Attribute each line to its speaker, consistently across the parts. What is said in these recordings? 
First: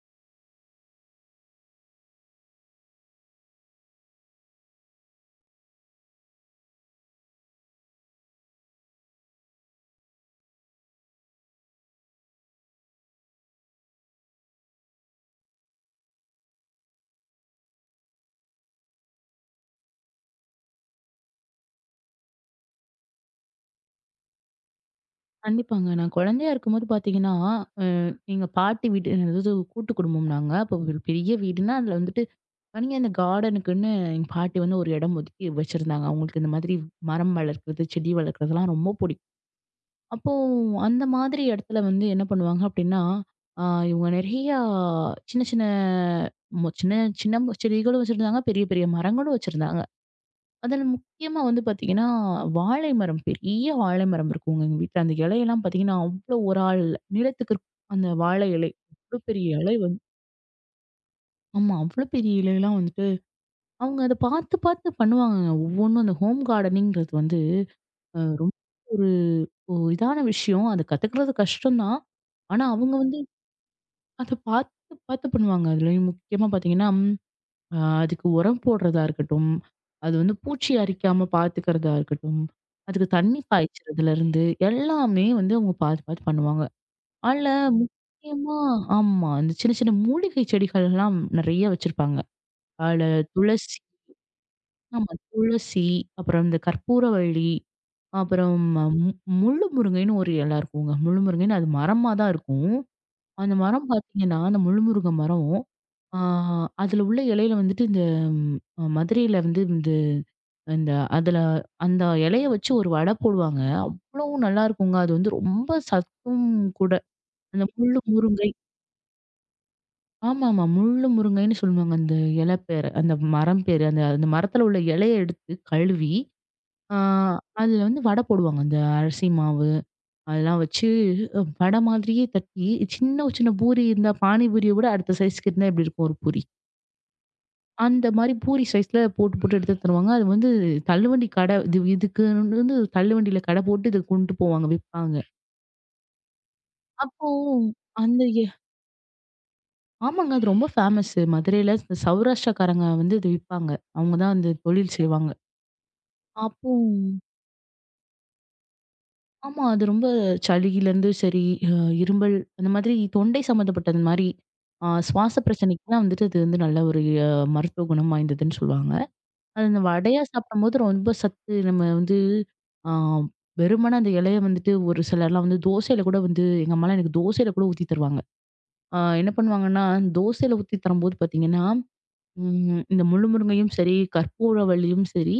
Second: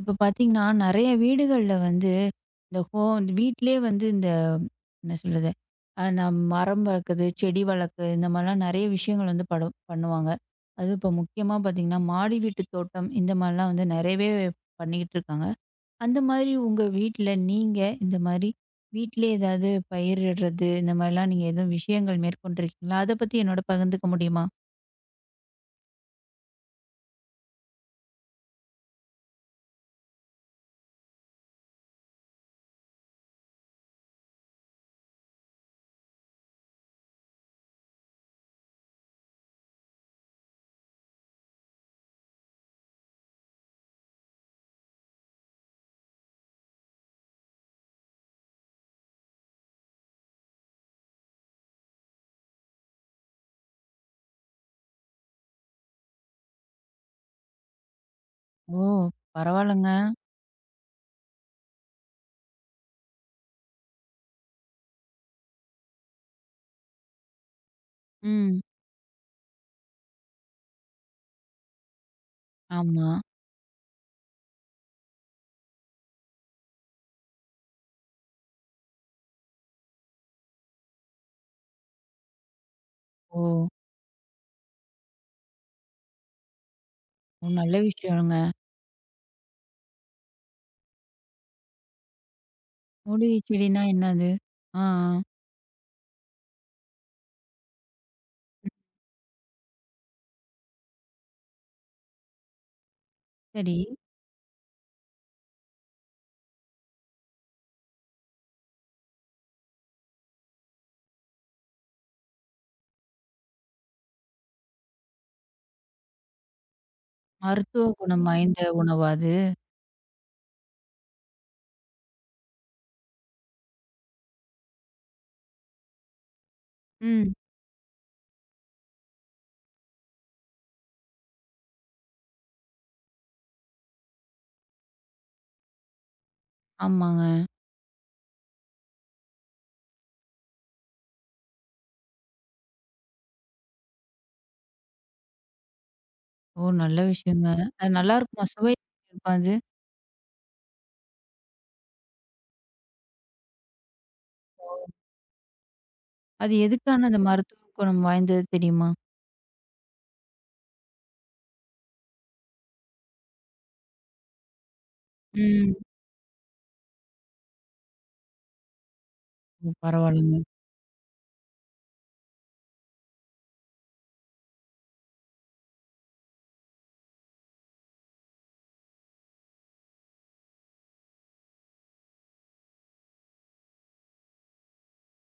Speaker 1: இப்ப பாத்தீங்கன்னா, நெறைய வீடுகள்ல வந்து இந்த வீட்டிலேயே வந்து இந்த என்ன சொல்றது? நம் மரம் வளர்க்குறது, செடி வளர்க்குறது இந்த மாரிலாம் நெறைய விஷயங்கள் வந்து படு பண்ணுவாங்க. அதுவும் இப்போ முக்கியமா பாத்தீங்கன்னா, மாடி வீட்டு தோட்டம் இந்த மாரிலாம் வந்து நெறையவே பண்ணிக்கிட்டு இருக்காங்க. அந்த மாதிரி உங்க வீட்ல நீங்க இந்த மாரி வீட்டிலேயே ஏதாவது பயிரிடுறது இந்த மாரிலாம் நீங்க எதுவும் விஷயங்கள் மேற்கொண்டிருக்கீங்களா? அத பத்தி என்னோட பகிர்ந்துக்க முடியுமா?
Speaker 2: கண்டிப்பாங்க. நான் குழந்தையா இருக்கும்போது பார்த்தீங்கன்னா, அ எங்க பாட்டி வீடு அதாவது கூட்டு குடும்பம் நாங்க. அப்போ ஒரு பெரிய வீடுன்னா, அதில வந்துட்டு தனியா இந்த கார்டனுக்குன்னு எங்க பாட்டி வந்து ஒரு இடம் ஒதுக்கி வச்சிருந்தாங்க. அவங்களுக்கு இந்த மாதிரி மரம் வளர்க்குறது, செடி வளர்க்குறதெல்லாம் ரொம்ப பிடிக்கும். அப்போ அந்த மாதிரி இடத்துல வந்து என்ன பண்ணுவாங்க அப்டின்னா, அ இவங்க நிறையா சின்ன சின்ன மொ சின்ன சின்ன செடிகளும் வச்சிருந்தாங்க, பெரிய பெரிய மரங்களும் வச்சிருந்தாங்க. அதில முக்கியமா வந்து பார்த்தீங்கன்னா, வாழை மரம் பெரிய வாழை மரம் இருக்குங்க எங்க வீட்ல. அந்த இலையெல்லாம் பார்த்தீங்கன்னா, அவ்ளோ ஒரு ஆள் நீளத்துக்கு இருக்கும். அந்த வாழை இலை.
Speaker 1: ஓ!
Speaker 2: அவ்ளோ பெரிய இலை
Speaker 1: பரவால்லங்க.
Speaker 2: வந்து ஆமா. அவ்ளோ பெரிய இலையெல்லாம் வந்துட்டு, அவங்க அத பார்த்து பார்த்து பண்ணுவாங்கங்க. ஒவ்வொன்னும் அந்த ஹோம் கார்டனிங்கிறது வந்து ரொம்ப
Speaker 1: ம்.
Speaker 2: ஒரு ஒ இதான விஷயம். அது கத்துக்கிறது கஷ்டம் தான். ஆனா அவங்க
Speaker 1: ஆமா.
Speaker 2: வந்து அத பார்த்து பார்த்து பண்ணுவாங்க. அதுலயும் முக்கியமா பார்த்தீங்கன்னா ஆ, அதுக்கு உரம் போடுறதா இருக்கட்டும், அது வந்து பூச்சி அரிக்காம பார்த்துக்கிறதா இருக்கட்டும், அதுக்கு தண்ணி
Speaker 1: ஓ!
Speaker 2: பாய்ச்சறதுலருந்து எல்லாமே வந்து அவங்க பார்த்து பார்த்து பண்ணுவாங்க.
Speaker 1: ஓ,
Speaker 2: அதுல
Speaker 1: நல்ல விஷயங்க.
Speaker 2: முக்கியமா ஆமா. அந்த சின்ன சின்ன மூலிகை செடிகள்லாம் நெறைய வச்சிருப்பாங்க. அதுல துளசி.
Speaker 1: ஓடிச்செடினா என்னது? ஆ, ஆ.
Speaker 2: ஆமா. துளசி, அப்புறம் இந்த கற்பூரவள்ளி, அப்புறம் மு முள்ளு முருங்கைன்னு ஒரு இல இருக்குங்க. முள்ளு முருங்கைன்னு அது மரமா தான் இருக்கும். அந்த
Speaker 1: சரி.
Speaker 2: மரம் பார்த்தீங்கன்னா, அந்த முள்முருங்க மரம். ஆ அதில உள்ள இலையில வந்துட்டு இந்த மதுரையில வந்து இந்த இந்த அதில அந்த இலைய வச்சு ஒரு வடை போடுவாங்க. அவ்ளோ நல்லாருக்குங்க. அது வந்து ரொம்ப சத்தும் கூட. அந்த
Speaker 1: மருத்துவ
Speaker 2: முள்ளு
Speaker 1: குணம்
Speaker 2: முருங்கை
Speaker 1: வாய்ந்த உணவா அது?
Speaker 2: ஆமாமா. முள்ளு முருங்கைன்னு சொல்லுவாங்க. அந்த இலை பேரு. அந்த மரம் பேரு. அந்த அந்த மரத்தில உள்ள இலைய எடுத்து கழுவி, ஆ
Speaker 1: ம்.
Speaker 2: அதில வந்து வடை போடுவாங்க. அந்த அரிசி மாவு அதெல்லாம் வச்சு வடை மாதிரியே தட்டி, சின்ன சின்ன பூரி இருந்தா பானி பூரிய விட அடுத்த சைஸ்க்கு இருந்தா எப்படி இருக்கும் ஒரு பூரி.
Speaker 1: ஆமாங்க.
Speaker 2: அந்த மாரி பூரி சைஸ்ல போட்டு, போட்டு எடுத்து தருவாங்க. அது வந்து தள்ளுவண்டி கடை இது இதுக்குன்னு வந்து தள்ளுவண்டியில கடை போட்டு இத கொண்டு போவாங்க, விப்பாங்க.
Speaker 1: ஓ! நல்ல
Speaker 2: அப்போ
Speaker 1: விஷயங்க. அது
Speaker 2: அந்த
Speaker 1: நல்லாருக்குமா?
Speaker 2: எ
Speaker 1: சுவை இருக்கா அது?
Speaker 2: ஆமாங்க. அது ரொம்ப ஃபேமஸு. மதுரையில இந்த சௌராஷ்டிராக்காரங்க வந்து இது விப்பாங்க. அவங்க தான் அந்த தொழில் செய்வாங்க.
Speaker 1: அது
Speaker 2: அப்போ
Speaker 1: எதுக்கான அந்த மருத்துவ குணம் வாய்ந்தது தெரியுமா?
Speaker 2: ஆமா. அது ரொம்ப சளியிலருந்து சரி, அ இருமல் அந்த மாதிரி தொண்டை சம்மந்தப்பட்டது மாரி, சுவாச
Speaker 1: ம்.
Speaker 2: பிரச்சனைக்குலாம் வந்துட்டு அது வந்து நல்ல ஒரு அ மருத்துவ குணம் வாய்ந்ததுன்னு சொல்லுவாங்க. அது
Speaker 1: ஓ!
Speaker 2: அந்த வடையா
Speaker 1: பரவால்லங்க.
Speaker 2: சாப்பிடும்போது ரொம்ப சத்து நம்ம வந்து ஆ வெறுமனே அந்த இலைய வந்துட்டு ஒரு சிலர்லாம் வந்து தோசையில கூட வந்து எங்க அம்மாலாம் எனக்கு தோசையில கூட ஊத்தி தருவாங்க. என்ன பண்ணுவாங்கன்னா, தோசையில ஊத்தி தரும்போது பார்த்தீங்கன்னா, இந்த முள்ளு முருங்கையும் சரி, கற்பூரவள்ளியும் சரி,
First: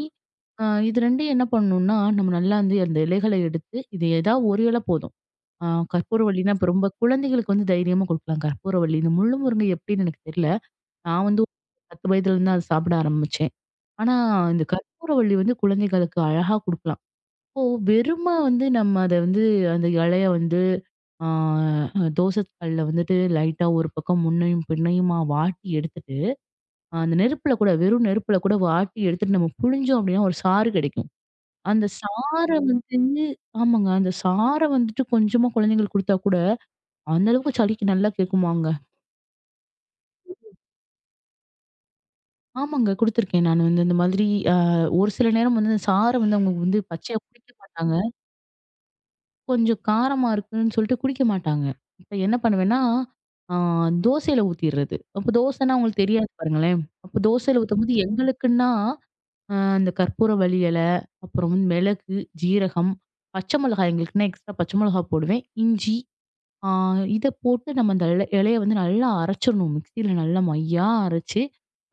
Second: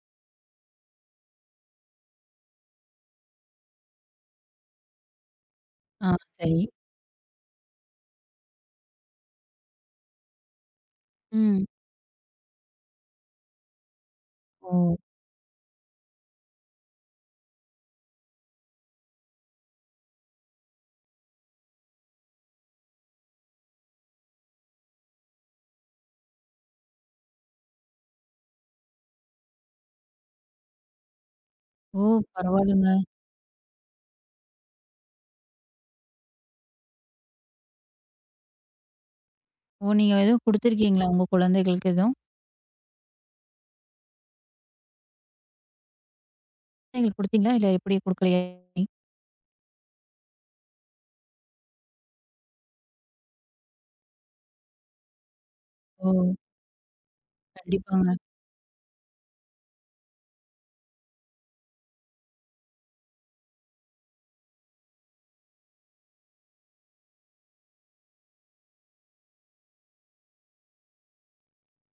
Speaker 2: இது 2யும் என்ன பண்ணணும்னா, நம்ம நல்லா வந்து அந்த இலைகள எடுத்து, இது ஏதாவது ஒரு இல போதும். ஆ
Speaker 1: ஆ,
Speaker 2: கற்பூரவள்ளினா
Speaker 1: சரி.
Speaker 2: இப்ப ரொம்ப குழந்தைகளுக்கு வந்து தைரியமா குடுக்கலாம். கற்பூரவள்ளி. இந்த முள்ளு முருங்கை எப்படின்னு எனக்கு தெரியல. நான் வந்து
Speaker 1: ம்.
Speaker 2: 10 வயதுலருந்து அத சாப்பிட ஆரம்பிச்சேன். ஆனா இந்த
Speaker 1: ஓ!
Speaker 2: கற்பூரவள்ளி வந்து குழந்தைகளுக்கு அழகா குடுக்கலாம். இப்போ வெறுமா வந்து நம்ம அத வந்து அந்த இலைய வந்து ஆ தோசை கல்ல வந்துட்டு லைட்டா ஒரு பக்கம் முன்னையும் பின்னையுமா வாட்டி எடுத்துட்டு, அந்த நெருப்புல கூட வெறும் நெருப்புல கூட வாட்டி எடுத்துட்டு நம்ம புழிஞ்சோம் அப்படின்னா ஒரு சாறு கிடைக்கும். அந்த
Speaker 1: ஓ!
Speaker 2: சார
Speaker 1: பரவால்லங்க.
Speaker 2: வந்து ஆமாங்க. அந்த சார வந்துட்டு கொஞ்சமா குழந்தைங்களுக்கு குடுத்தா கூட அந்த அளவுக்கு சளிக்கு நல்லா கேட்குமாங்க?
Speaker 1: ஓ! நீங்க எதுவும் குடுத்துருக்கீங்களா உங்க குழந்தைகளுக்கு எதுவும்?
Speaker 2: ஆமாங்க. குடுத்துருக்கேன் நானு வந்து இந்த மாதிரி அ ஒரு சில நேரம் வந்து சார வந்து அவங்க வந்து
Speaker 1: குழந்தைகளுக்கு
Speaker 2: பச்சையா குடிக்க
Speaker 1: குடுத்தீங்களா? இல்ல
Speaker 2: மாட்டாங்க.
Speaker 1: எப்படி குடுக்கலையா?
Speaker 2: கொஞ்சம் காரமா இருக்குன்னு சொல்லிட்டு குடிக்க மாட்டாங்க. இப்ப என்ன பண்ணுவேன்னா, ஆ தோசையில ஊத்திர்றது. அப்ப தோசைன்னா அவங்களுக்கு
Speaker 1: ஓ!
Speaker 2: தெரியாது பாருங்களேன். அப்ப தோசையில ஊத்தும்போது
Speaker 1: கண்டிப்பாங்க.
Speaker 2: எங்களுக்குன்னா, அ இந்த கற்பூரவள்ளி இல, அப்புறம் வந்து மிளகு, ஜீரகம், பச்சை மிளகாய் எங்களுக்குன்னா எக்ஸ்ட்ரா பச்சை மிளகாய் போடுவேன். இஞ்சி ஆ இத போட்டு நம்ம அந்த இல இலைய வந்து நல்லா அரைச்சிடணும். மிக்ஸியில நல்லா மையா அரைச்சு,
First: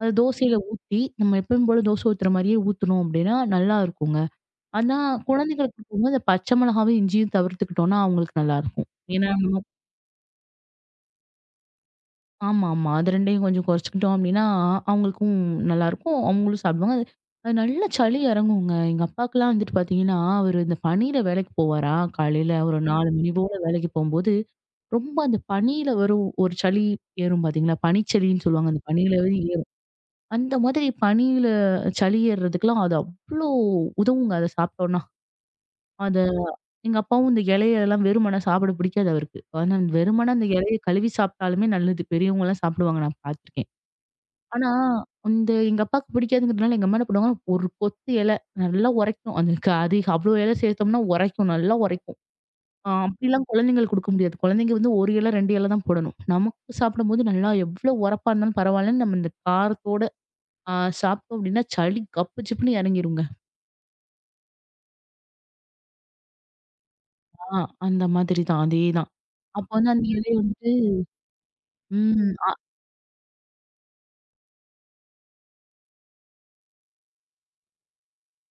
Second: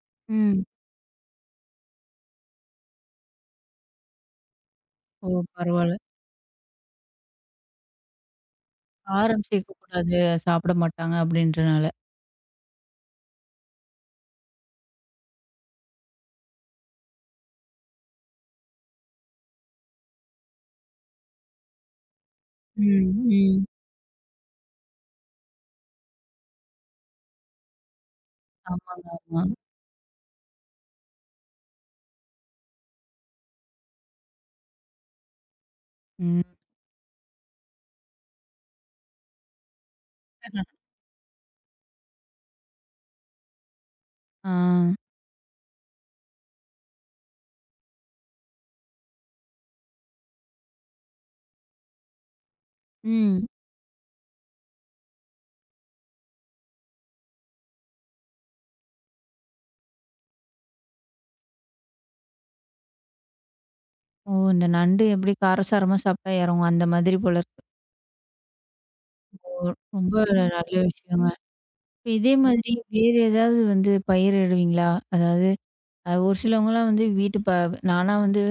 Speaker 2: அத தோசையில
Speaker 1: ம்.
Speaker 2: ஊத்தி, நம்ம எப்பயும் போல தோசை ஊத்துற மாரியே ஊத்துனோம் அப்படின்னா, நல்லா இருக்குங்க. ஆனா
Speaker 1: ஓ!
Speaker 2: குழந்தைகளுக்கு
Speaker 1: பரவால்ல.
Speaker 2: குடுக்கும்போது, அந்த பச்சை மிளகாவும், இஞ்சியும் தவிர்த்துக்கிட்டோம்னா, அவங்களுக்கு நல்லாயிருக்கும். ஏன்னா,
Speaker 1: காரம்
Speaker 2: நம்ம
Speaker 1: சேர்க்கக்கூடாது, சாப்பிட மாட்டாங்க அப்படின்றனால.
Speaker 2: ஆமா, ஆமா. அது 2யும் கொஞ்சம் குறைச்சுக்கிட்டோம் அப்டின்னா, அவங்களுக்கும் நல்லாருக்கும். அவங்களும் சாப்பிடுவாங்க. அது அது நல்ல சளி இறங்குங்க. எங்க அப்பாக்குலாம் வந்துட்டு பார்த்தீங்கன்னா, அவரு இந்த பனியில வேலைக்கு போவாரா, காலையில ஒரு 4
Speaker 1: ம்,
Speaker 2: மணி போல
Speaker 1: ம்.
Speaker 2: வேலைக்கு போம்போது, ரொம்ப அந்த பனியில வரும் ஒரு சளி ஏறும் பார்த்தீங்களா? பனிச்சளின்னு சொல்லுவாங்க. அந்த
Speaker 1: ஆமாங்க,
Speaker 2: பனியில வந்து
Speaker 1: ஆமா.
Speaker 2: ஏறும். அந்த மாதிரி பனியில சளி ஏறுறதுக்குலாம் அது அவ்ளோ உதவுங்க. அத சாப்பிட்டோம்னா. அத
Speaker 1: ம்.
Speaker 2: எங்க அப்பாவும் இந்த இலையெல்லாம் வெறுமன சாப்பிட பிடிக்காது அவருக்கு. ஆனா வெறுமன அந்த இலைய கழுவி சாப்பிட்டாலுமே நல்லது. பெரியவங்கலாம் சாப்பிடுவாங்க நான் பார்த்துருக்கேன்.
Speaker 1: ஆ.
Speaker 2: ஆனா, இந்த எங்க அப்பாவுக்கு பிடிக்காதுங்கிறதுனால எங்க அம்மா என்ன பண்ணுவாங்கன்னா, ஒரு கொத்து இலை நல்லா உரைக்கும். அந்த க அது அவ்வளோ இலை சேர்த்தோம்னா உரைக்கும், நல்லா உரைக்கும்.
Speaker 1: ம்.
Speaker 2: அப்படிலாம் குழந்தைங்களுக்கு கொடுக்க முடியாது. குழந்தைங்க வந்து 1 இலை, 2 இலை தான் போடணும். நமக்கு சாப்பிடும்போது நல்லா எவ்வளோ உரப்பா இருந்தாலும் பரவாயில்லன்னு நம்ம இந்த காரத்தோட அ சாப்பிட்டோம் அப்படின்னா, சளி கப்பு சிப்புன்னு இறங்கிருங்க.
Speaker 1: ஓ! இந்த நண்டு எப்படி காரசாரமா சாப்பிட்டா இறங்கும், அந்த மாதிரி போல
Speaker 2: ஆ,
Speaker 1: இருக்கு.
Speaker 2: அந்த மாதிரி தான். அதேதான்.
Speaker 1: ஓ!
Speaker 2: அப்ப வந்து அந்த
Speaker 1: ரொம்ப
Speaker 2: இலைய
Speaker 1: நல்ல
Speaker 2: வந்துட்டு
Speaker 1: விஷயங்க. இப்ப இதே
Speaker 2: ம்.
Speaker 1: மாதிரி வேறு ஏதாவது வந்து பயிரிடுவீங்களா? அதாவது ஒரு சிலவங்கலாம் வந்து வீட்டு ப நானா வந்து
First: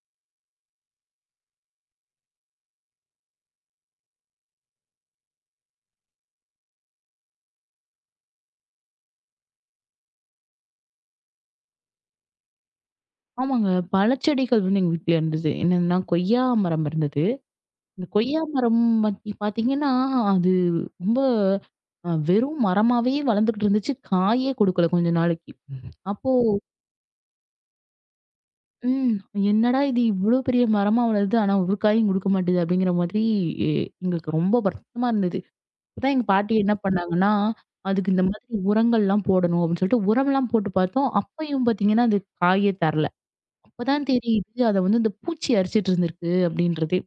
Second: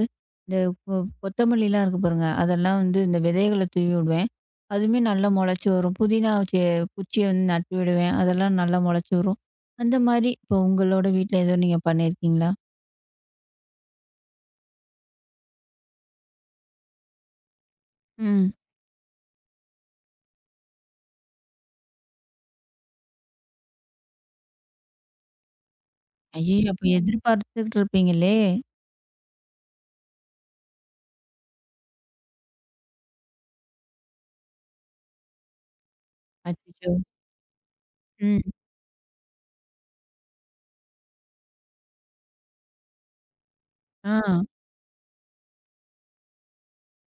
Speaker 1: இந்த கொ கொத்தமல்லிலாம் இருக்கு பாருங்க, அதெல்லாம் வந்து இந்த விதைகள தூவி விடுவேன். அதுவுமே நல்லா முளைச்சு வரும். புதினா குச்சிய வந்து நட்டு விடுவேன். அதெல்லாம் நல்லா முளைச்சு வரும். அந்த மாரி இப்போ உங்களோட வீட்ல எதுவும் நீங்க பண்ணியிருக்கீங்களா?
Speaker 2: ஆமாங்க. பழச்செடிகள் வந்து எங்க வீட்ல இருந்தது. என்னன்னா கொய்யா மரம் இருந்தது. இந்த கொய்யா
Speaker 1: ம்.
Speaker 2: மரம் பத்தி பாத்தீங்கன்னா, அது ரொம்ப வெறும் மரமாவே வளர்ந்துகிட்டு இருந்துச்சு. காயே குடுக்கல கொஞ்ச நாளைக்கு. அப்போ
Speaker 1: ஐயய்யோ! அப்ப எதிர்பார்த்துட்டு இருப்பீங்களே!
Speaker 2: ம் என்னடா இது இவ்ளோ பெரிய மரமா வளருது. ஆனா ஒரு காயும் குடுக்க மாட்டேது அப்படிங்கிற மாதிரி எ எங்களுக்கு ரொம்ப வருத்தமா இருந்தது. அப்பதான் எங்க பாட்டி என்ன
Speaker 1: அச்சச்சோ!
Speaker 2: பண்ணாங்கன்னா, அதுக்கு இந்த
Speaker 1: ம்.
Speaker 2: மாதிரி உரங்கள்லாம் போடணும் அப்படின்னு சொல்லிட்டு உரம்லாம் போட்டு பார்த்தோம். அப்பயும் பாத்தீங்கன்னா, அது காயே தரல. அப்பதான்
Speaker 1: ஆ.
Speaker 2: தெரியுது அத வந்து இந்த பூச்சி அரிச்சிட்டு இருந்திருக்கு அப்படின்றதே.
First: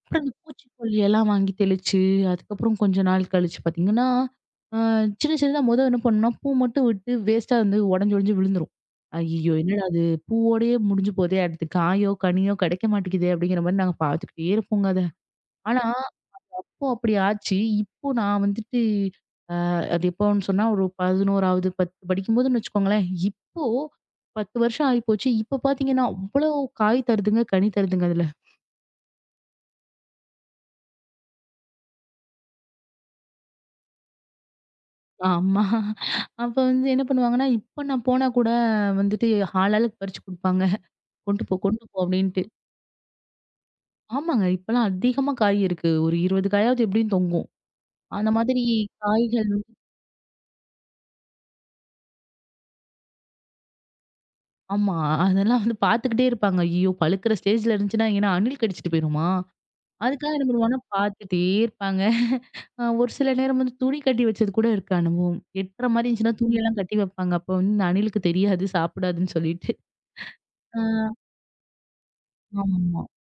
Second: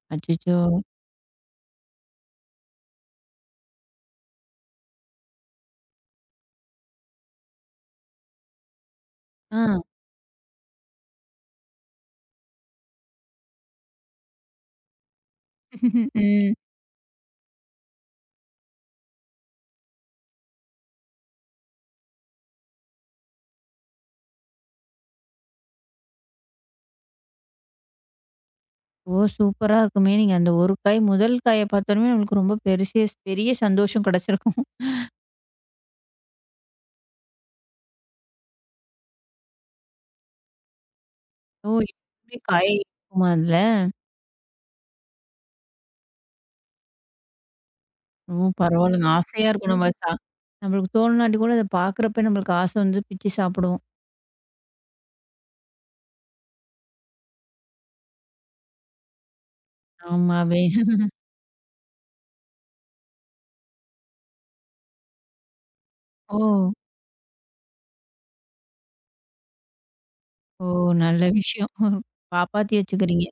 Speaker 2: அப்புறம் இந்த
Speaker 1: அச்சச்சோ!
Speaker 2: பூச்சிக்கொல்லி எல்லாம் வாங்கி தெளிச்சு, அதுக்கப்புறம் கொஞ்ச நாள் கழிச்சு பார்த்தீங்கன்னா, அ சின்ன சின்னதா என்ன பண்ணோம்னா, பூ மட்டும் விட்டு வேஸ்ட்டா வந்து உடைஞ்சு உடைஞ்சு விழுந்துரும். ஐய்யய்யோ!
Speaker 1: ஆ.
Speaker 2: என்னடா இது பூவோடயே முடிஞ்சு போதே, அடுத்து காயோ, கனியோ கிடைக்க மாட்டேங்குதே அப்படிங்கிற மாரி நாங்க பார்த்துக்கிட்டே இருப்போங்க அத. ஆனா,
Speaker 1: ம்.
Speaker 2: அப்போ அப்படி ஆச்சு. இப்போ நான் வந்துட்டு அது எப்போன்னு சொன்னா, ஒரு 11வது, 10 படிக்கும்போதுன்னு வச்சுக்கோங்களேன். இப்போ 10 வருஷம் ஆயிப்போச்சு. இப்போ பார்த்தீங்கன்னா, அவ்வளோ காய் தருதுங்க, கனி தருதுங்க அதுல.
Speaker 1: ஓ! சூப்பரா இருக்குமே! நீங்க அந்த ஒரு காய் முதல் காய பார்த்தோனமே நம்மளுக்கு ரொம்ப பெருசே பெரிய சந்தோஷம் கிடைச்சிருக்கும்.
Speaker 2: ஆமா. அப்ப வந்து என்ன பண்ணுவாங்கன்னா, இப்ப நான் போனா கூட வந்துட்டு ஆள் ஆளுக்கு பறிச்சு குடுப்பாங்க. "கொண்டு போ,
Speaker 1: ஓ!
Speaker 2: கொண்டு போ"
Speaker 1: எப்பவுமே
Speaker 2: அப்படின்ட்டு.
Speaker 1: காய் இருக்குமா அதுல?
Speaker 2: ஆமாங்க. இப்பலாம் அதிகமா காய் இருக்கு. ஒரு 20 காயாவது எப்படியும் தொங்கும். அந்த
Speaker 1: ஓ!
Speaker 2: மாதிரி
Speaker 1: பரவால்லங்க. ஆசையா
Speaker 2: காய்கள் வந்து
Speaker 1: இருக்கும் நம்ம நம்மளுக்கு தோணுனாட்டி கூட அத பார்க்குறப்ப நம்மளுக்கு ஆசை வந்து பிச்சு சாப்பிடுவோம்.
Speaker 2: ஆமா. அதெல்லாம் வந்து பார்த்துக்கிட்டே இருப்பாங்க. ஐயோ! பழுக்கிற ஸ்டேஜ்ல இருந்துச்சுன்னா, ஏன்னா அணில் கடிச்சிட்டு போயிருமா? அதுக்காக என்ன
Speaker 1: ஆமாவே.
Speaker 2: பண்ணுவாங்கன்னா, பார்த்துட்டே இருப்பாங்க. ஒரு சில நேரம் வந்து துணி கட்டி வச்சது கூட இருக்கு அனுபவம். எட்டற மாரி இருந்துச்சுன்னா,
Speaker 1: ஓ!
Speaker 2: துணியெல்லாம் கட்டி வைப்பாங்க. அப்ப வந்து இந்த அணிலுக்கு தெரியாது, சாப்பிடாதுன்னு சொல்லிட்டு.
Speaker 1: ஓ!
Speaker 2: அ
Speaker 1: நல்ல விஷயம். காப்பாத்தி
Speaker 2: ஆமா.
Speaker 1: வச்சுக்கிறீங்க.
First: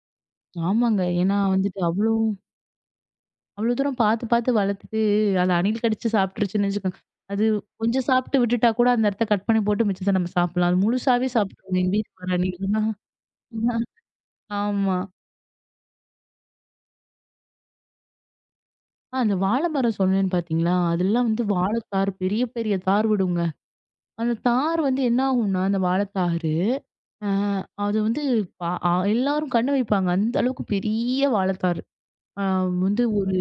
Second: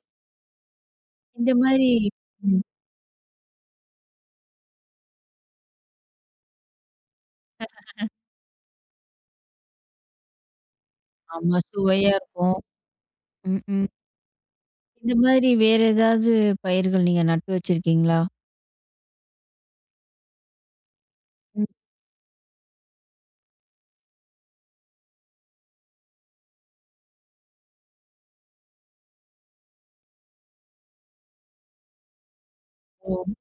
Speaker 2: ஆமாங்க. ஏன்னா
Speaker 1: இந்த
Speaker 2: வந்துட்டு
Speaker 1: மாரி
Speaker 2: அவ்ளோ
Speaker 1: ம்.
Speaker 2: அவ்ளோ தூரம் பார்த்து, பார்த்து வளர்த்துட்டு, அது அணில் கடிச்சு சாப்பிட்டுருச்சுன்னு வச்சுக்கோங்க. அது கொஞ்சம் சாப்பிட்டு விட்டுட்டா கூட அந்த இடத்த கட் பண்ணி போட்டு மிச்சத்த நம்ம சாப்பிடலாம். அது முழுசாவே
Speaker 1: ஆமா.
Speaker 2: சாப்பிட்டுருங்க எங்க
Speaker 1: சுவையா
Speaker 2: வீட்டுக்கு வர
Speaker 1: இருக்கும்.
Speaker 2: அணில்லாம்.
Speaker 1: ம். ம்.
Speaker 2: ஆமா.
Speaker 1: இந்த மாதிரி வேற ஏதாவது பயிர்கள் நீங்க நட்டு வச்சிருக்கீங்களா?
Speaker 2: அந்த வாழை மரம் சொன்னேன்னு பார்த்தீங்களா? அதெல்லாம் வந்து
Speaker 1: ம்.
Speaker 2: வாழைத்தார் பெரிய, பெரிய தார் விடுங்க. அந்த தார் வந்து என்ன ஆகும்னா, அந்த வாழைத்தாரு, ஆ அது வந்து ப எல்லாரும் கண்ணு வைப்பாங்க. அந்த அளவுக்கு பெரிய வாழைத்தார். ஆ வந்து
Speaker 1: ஓ!
Speaker 2: ஒரு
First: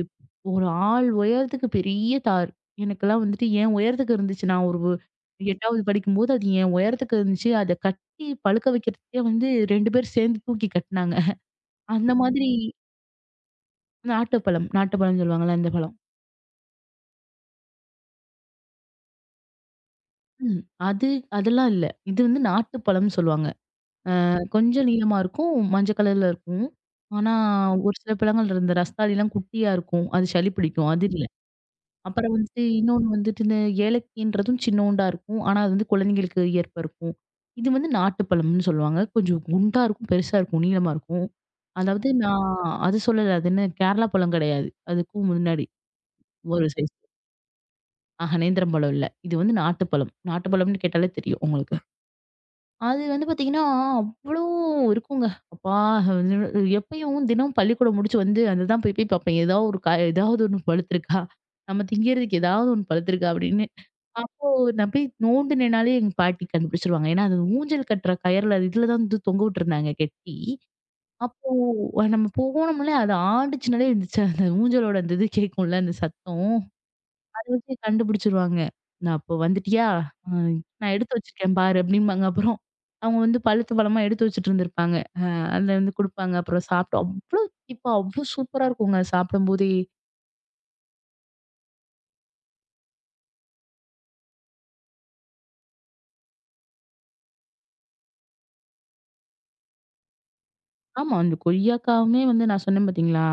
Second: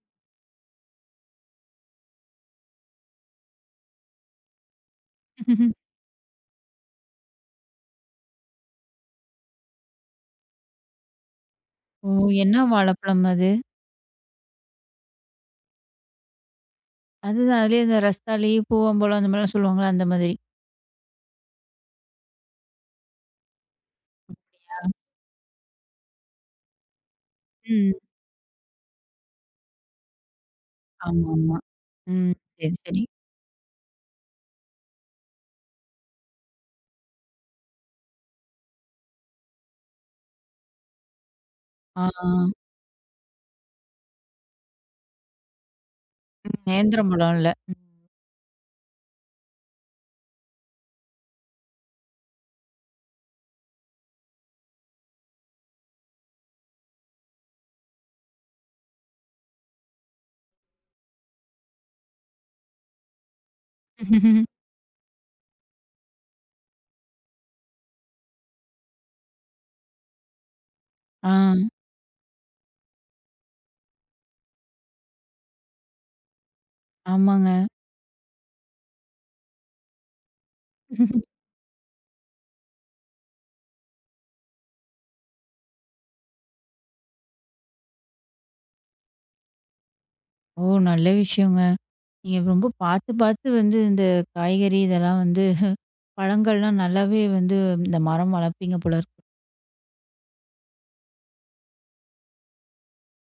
Speaker 2: ஒரு ஆள் உயரத்துக்கு பெரிய தார். எனக்கெல்லாம் வந்துட்டு என் உயரத்துக்கு இருந்துச்சு. நான் ஒரு 8வது படிக்கும்போது அது என் உயரத்துக்கு இருந்துச்சு. அத கட்டி பழுக்க வைக்கிறதுக்கே வந்து 2 பேர் சேர்ந்து தூக்கி கட்டுனாங்க.
Speaker 1: ஓ!
Speaker 2: அந்த மாதிரி
Speaker 1: என்ன வாழைப்பழம் அது?
Speaker 2: நாட்டுப்பழம் நாட்டுப்பழம்னு சொல்லுவாங்கல்ல அந்த பழம்.
Speaker 1: அதுதான் அதுலயே இந்த ரஸ்தாளி, பூவம்பழம் அந்த மாதிரிலாம் சொல்லுவாங்கல்ல அந்த மாதிரி.
Speaker 2: ம். அது அதெல்லாம் இல்ல. இது வந்து நாட்டுப்பழம்னு சொல்லுவாங்க. கொஞ்சம் நீளமா இருக்கும். மஞ்ச கலர்ல இருக்கும். ஆனா ஒரு
Speaker 1: ம்.
Speaker 2: சில பழங்கள் இந்த ரஸ்தாளிலாம் குட்டியா இருக்கும். அது சளி பிடிக்கும். அது இல்ல.
Speaker 1: ஆமாமா.
Speaker 2: அப்புறம்
Speaker 1: ம்.
Speaker 2: வந்துட்டு
Speaker 1: சரி, சரி.
Speaker 2: இன்னொன்னு வந்துட்டு இந்த ஏலக்கின்றதும் சின்னோண்டா இருக்கும். ஆனா, அது வந்து குழந்தைங்களுக்கு ஏற்ப இருக்கும். இது வந்து நாட்டுப்பழம்ன்னு சொல்லுவாங்க. கொஞ்சம் குண்டா இருக்கும், பெருசா இருக்கும், நீளமா இருக்கும்.
Speaker 1: ஆ,
Speaker 2: அதாவது
Speaker 1: ஆ.
Speaker 2: நான் அது சொல்லல. அது என்ன கேரளா பழம் கிடையாது. அதுக்கும் முன்னாடி
Speaker 1: ம்.
Speaker 2: ஒரு சைஸ்.
Speaker 1: நேந்திரம் பழம் இல்ல.
Speaker 2: ஆஹா நேந்திரம் பழம் இல்ல. இது வந்து நாட்டுப்பழம். நாட்டுப்பழம்ன்னு கேட்டாலே தெரியும் உங்களுக்கு. அது வந்து பார்த்தீங்கன்னா, அவ்ளோ இருக்குங்க. அப்பா! அது எப்பயும் தினமும் பள்ளிக்கூடம் முடிச்சு வந்து அதுதான் போய் போய் பார்ப்பேன். ஏதாவது ஒரு காய் ஏதாவது ஒண்ணு பழுத்திருக்கா? நம்ம திங்கிறதுக்கு ஏதாவது ஒண்ணு பழுத்திருக்கா? அப்படின்னு.
Speaker 1: ம்.
Speaker 2: அப்போ நான் போய் நோண்டுனேனாலே எங்க பாட்டி கண்டுபிடிச்சிருவாங்க. ஏன்னா, அது ஊஞ்சல் கட்டுற கயர்ல இதுல தான் வந்து தொங்க விட்டுருந்தாங்க கெட்டி.
Speaker 1: ஆ,
Speaker 2: அப்போ நம்ம போனோம்லே அது ஆடுச்சுனாலே இருந்துச்சு. அந்த ஊஞ்சலோட அந்த இது கேட்கும்ல அந்த சத்தம். அத
Speaker 1: ஆமாங்க.
Speaker 2: வச்சு கண்டுபிடிச்சிருவாங்க. நான் அப்போ வந்துட்டியா? அ நான் எடுத்து வச்சிருக்கேன் பாரு அப்படிம்பாங்க அப்புறம். அவங்க வந்து பழுத்து பழமா எடுத்து வச்சுட்டு இருந்திருப்பாங்க. அதுல வந்து குடுப்பாங்க. அப்புறம் சாப்பிட்டோம். அவ்ளோ தித்திப்பா அவ்ளோ சூப்பரா இருக்குங்க சாப்பிடும்போதே.
Speaker 1: ஓ! நல்ல விஷயங்க. நீங்க ரொம்ப பார்த்து பார்த்து வந்து இந்த காய்கறி இதெல்லாம் வந்து பழங்கள்லாம் நல்லாவே வந்து இந்த மரம் வளர்ப்பீங்க போல இருக்கு.
Speaker 2: ஆமா. அந்த கொய்யாக்காவுமே வந்து நான் சொன்னேன் பார்த்தீங்களா?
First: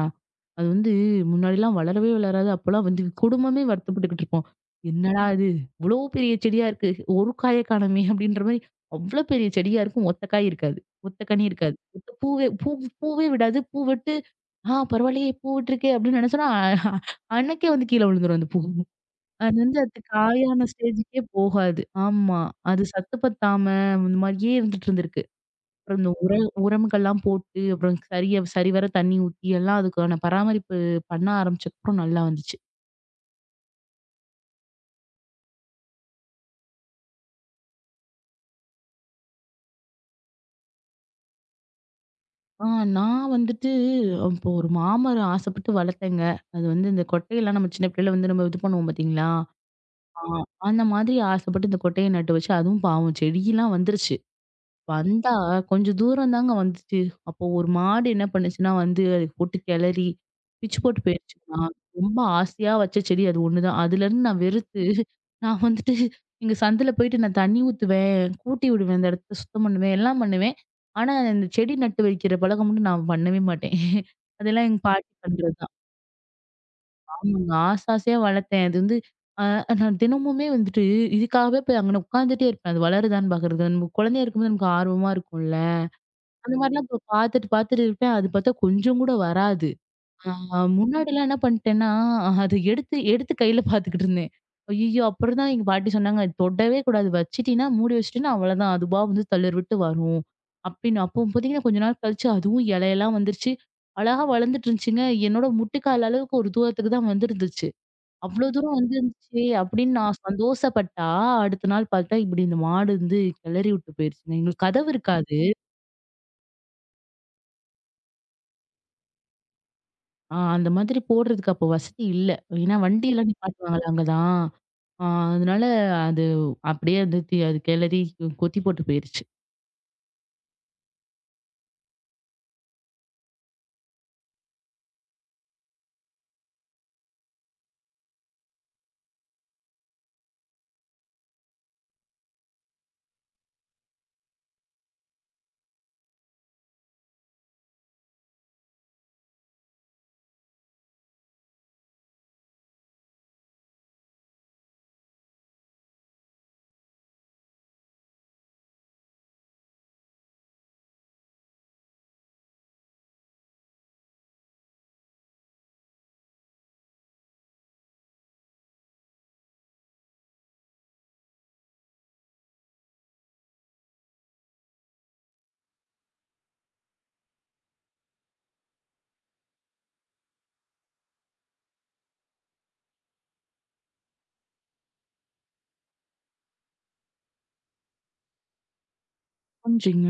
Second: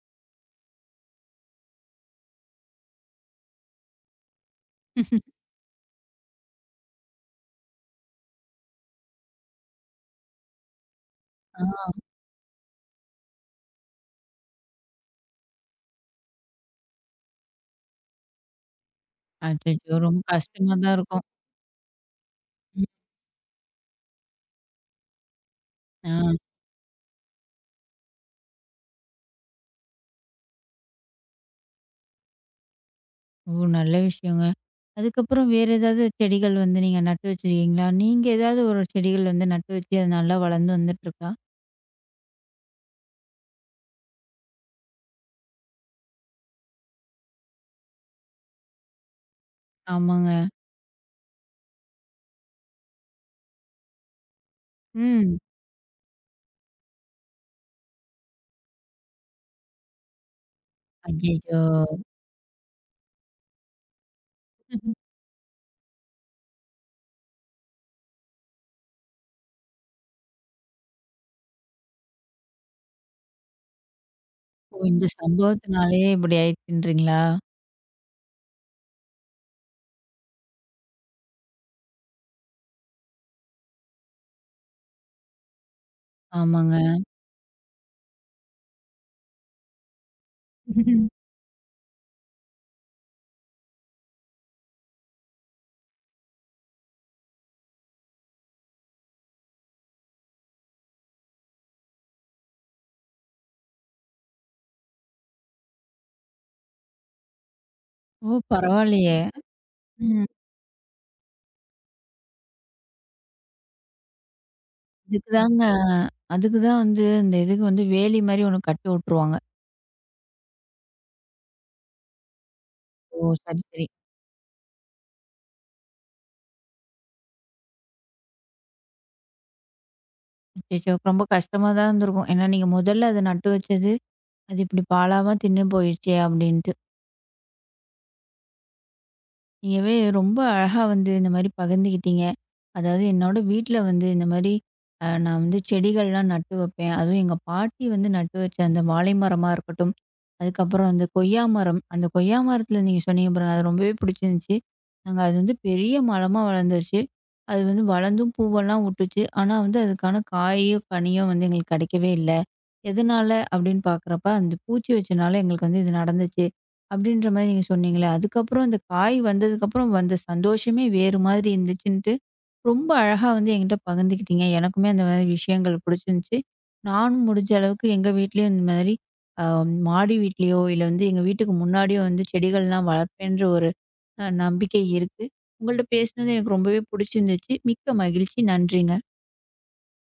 Speaker 2: அது வந்து முன்னாடிலாம் வளரவே வளராது. அப்பலாம் வந்து குடும்பமே வருத்தப்பட்டுக்கிட்டு இருப்போம். "என்னடா இது இவ்ளோ பெரிய செடியா இருக்கு. ஒரு காய காணோமே!" அப்படின்ற மாரி அவ்ளோ பெரிய செடியா இருக்கும். ஒத்த காய் இருக்காது. ஒத்த கனி இருக்காது.
Speaker 1: ஆ,
Speaker 2: ஒத்த பூவே பூவே விடாது. பூ விட்டு, "ஆ பரவாயில்லையே! பூ விட்டுருக்கே!" அப்படின்னு நினைச்சோம்னா, அன்னைக்கே வந்து கீழ விழுந்துரும் அந்த பூ. அது வந்து
Speaker 1: அச்சச்சோ!
Speaker 2: அது
Speaker 1: ரொம்ப
Speaker 2: காயான
Speaker 1: கஷ்டமா தான்
Speaker 2: ஸ்டேஜுக்கே
Speaker 1: இருக்கும்.
Speaker 2: போகாது. ஆமா. அது
Speaker 1: ம்.
Speaker 2: சத்து பத்தாம, இந்த மாரியே இருந்துட்டு இருந்திருக்கு. அப்புறம்
Speaker 1: ஆ.
Speaker 2: இந்த உரம்கள்லாம் போட்டு, அப்புறம் சரிவர தண்ணி ஊத்தி எல்லாம் அதுக்கான பராமரிப்பு பண்ண ஆரம்பிச்சக்கப்புறம் நல்லா வந்துச்சு.
Speaker 1: ஓ! நல்ல விஷயங்க. அதுக்கப்புறம் வேற ஏதாவது செடிகள் வந்து நீங்க நட்டு வச்சிருக்கீங்களா? நீங்க ஏதாவது ஒரு செடிகள் வந்து நட்டு வச்சு அது நல்லா வளர்ந்து வந்துட்டுருக்கா?
Speaker 2: ஆ நான் வந்துட்டு அப்போ ஒரு மாமரம் ஆசைப்பட்டு வளர்த்தேங்க. அது வந்து இந்த கொட்டையெல்லாம் நம்ம சின்ன பிள்ளையில வந்து நம்ம இது பண்ணுவோம் பார்த்தீங்களா? ஆ
Speaker 1: ஆமாங்க.
Speaker 2: அந்த மாதிரி ஆசைப்பட்டு இந்த கொட்டைய நட்டு வச்சு, அதுவும் பாவம் செடியெல்லாம் வந்துருச்சு. வந்தா,
Speaker 1: ம்.
Speaker 2: கொஞ்சம் தூரம் தாங்க வந்துச்சு. அப்போ ஒரு மாடு என்ன பண்ணுச்சுன்னா வந்து, அது போட்டு கெளறி, பிச்சு போட்டு
Speaker 1: ஐயய்யோ!
Speaker 2: போயிருச்சுங்க. ரொம்ப ஆசையா வச்ச செடி அது ஒண்ணுதான். அதுலருந்து நான் வெறுத்து, நான் வந்துட்டு எங்க சந்துல போயிட்டு நான் தண்ணி ஊத்துவேன், கூட்டி விடுவேன், அந்த இடத்த சுத்தம் பண்ணுவேன், எல்லாம் பண்ணுவேன். ஆனா, இந்த செடி நட்டு வைக்கிற பழக்கம் மட்டும் நான் பண்ணவே மாட்டேன். அதெல்லாம்
Speaker 1: ஓ!
Speaker 2: எங்க
Speaker 1: இந்த
Speaker 2: பாட்டி பண்றதுதான்.
Speaker 1: சம்பவத்தினாலேயே இப்படி ஆயிடுச்சுன்றீங்களா?
Speaker 2: ஆமாங்க. ஆசை ஆசையா வளர்த்தேன். அது வந்து அ நான் தினமுமே வந்துட்டு இதுக்காகவே போய் அங்கன உட்காந்துட்டே இருப்பேன். அது வளருதான்னு பாக்குறது. நம்ம குழந்தையா இருக்கும்போது நமக்கு ஆர்வமா இருக்கும்ல. அந்த
Speaker 1: ஆமாங்க.
Speaker 2: மாரிலாம் இப்ப பாத்துட்டு, பாத்துட்டு இருப்பேன். அது பாத்தா கொஞ்சம் கூட வராது. முன்னாடிலாம் என்ன பண்ணிட்டேன்னா, அத எடுத்து, எடுத்து கையில பாத்துக்கிட்டு இருந்தேன். ஐய்யய்யோ! அப்புறம் தான் எங்க பாட்டி சொன்னாங்க, "இது "தொடவே கூடாது. வச்சுட்டீன்னா, மூடி வச்சுட்டீன்னா அவ்வளதான். அதுவா வந்து தளர்விட்டு வரும்." அப்படின்னு. அப்போ பாத்தீங்கன்னா, கொஞ்ச நாள் கழிச்சு அதுவும் இலையெல்லாம் வந்துருச்சு. அழகா வளர்ந்துட்டு இருந்துச்சுங்க. என்னோட முட்டிக்கால் அளவுக்கு ஒரு தூரத்துக்கு தான் வந்திருந்துச்சு.
Speaker 1: ஓ!
Speaker 2: அவ்ளோ தூரம்
Speaker 1: பரவாயில்லையே.
Speaker 2: வந்துருந்துச்சு அப்படின்னு நான்
Speaker 1: ம்.
Speaker 2: சந்தோஷப்பட்டா, அடுத்த நாள் பாத்தா, இப்படி இந்த மாடு வந்து கிளறி விட்டு போயிருச்சுங்க. எங்களுக்கு கதவு
Speaker 1: இதுக்கு
Speaker 2: இருக்காது.
Speaker 1: தாங்க அதுக்கு தான் வந்து இந்த இதுக்கு வந்து வேலி மாரி ஒண்ணு கட்டி உட்டுருவாங்க.
Speaker 2: அந்த மாதிரி போடுறதுக்கு அப்போ வசதி இல்ல. ஏன்னா
Speaker 1: ஓ!
Speaker 2: வண்டியெல்லாம்
Speaker 1: சரி, சரி.
Speaker 2: நிப்பாட்டுவாங்கல்ல அங்க தான். ஆ அதனால அது அப்படியே அது அது கெளறி கொத்தி போட்டு போயிருச்சு.
Speaker 1: அச்சச்சோ! ரொம்ப கஷ்டமா தான் இருந்திருக்கும். ஏன்னா நீங்க முதல்ல அத நட்டு வச்சது, அது இப்படி பாழாம தின்னு போயிடுச்சே அப்படின்னு. நீங்கவே ரொம்ப அழகா வந்து இந்த மாரி பகிர்ந்துக்கிட்டீங்க. அதாவது என்னோட வீட்ல வந்து இந்த மாரி நான் வந்து செடிகள்லாம் நட்டு வைப்பேன். அதுவும் எங்க பாட்டி வந்து நட்டு வச்ச அந்த வாழை மரமா இருக்கட்டும், அதுக்கப்புறம் அந்த கொய்யா மரம். அந்த கொய்யா மரத்தில நீங்க சொன்னீங்க பாருங்க, அது ரொம்பவே பிடிச்சிருந்துச்சு. நாங்க அது வந்து பெரிய மரமா வளர்ந்துருச்சு. அது வந்து வளர்ந்தும் பூவெல்லாம் விட்டுச்சு. ஆனா வந்து அதுக்கான காயோ, கனியோ வந்து எங்களுக்கு கிடைக்கவே இல்ல. எதனால அப்படின்னு பார்க்குறப்ப, அந்த பூச்சி வச்சனால எங்களுக்கு வந்து இது நடந்துச்சு. அப்படின்ற மாரி நீங்க சொன்னீங்களே, அதுக்கப்புறம் அந்த காய் வந்ததுக்கப்புறம் வந்த சந்தோஷமே வேறு மாதிரி இருந்துச்சுன்ட்டு, ரொம்ப அழகா வந்து என்கிட்ட பகிர்ந்துக்கிட்டீங்க. எனக்குமே அந்த மாதிரி விஷயங்கள் புடிச்சிருந்துச்சு. நானும் முடிஞ்ச அளவுக்கு எங்க வீட்லயும் இந்த மாதிரி அ மாடி வீட்லயோ, இல்ல வந்து எங்க வீட்டுக்கு முன்னாடியோ வந்து செடிகள்லாம் வளர்ப்பேன்ற ஒரு நம்பிக்கை இருக்கு. உங்கள்ட்ட பேசினது எனக்கு ரொம்பவே புடிச்சிருந்துச்சு. மிக்க மகிழ்ச்சி. நன்றிங்க.
Speaker 2: கொஞ்சம்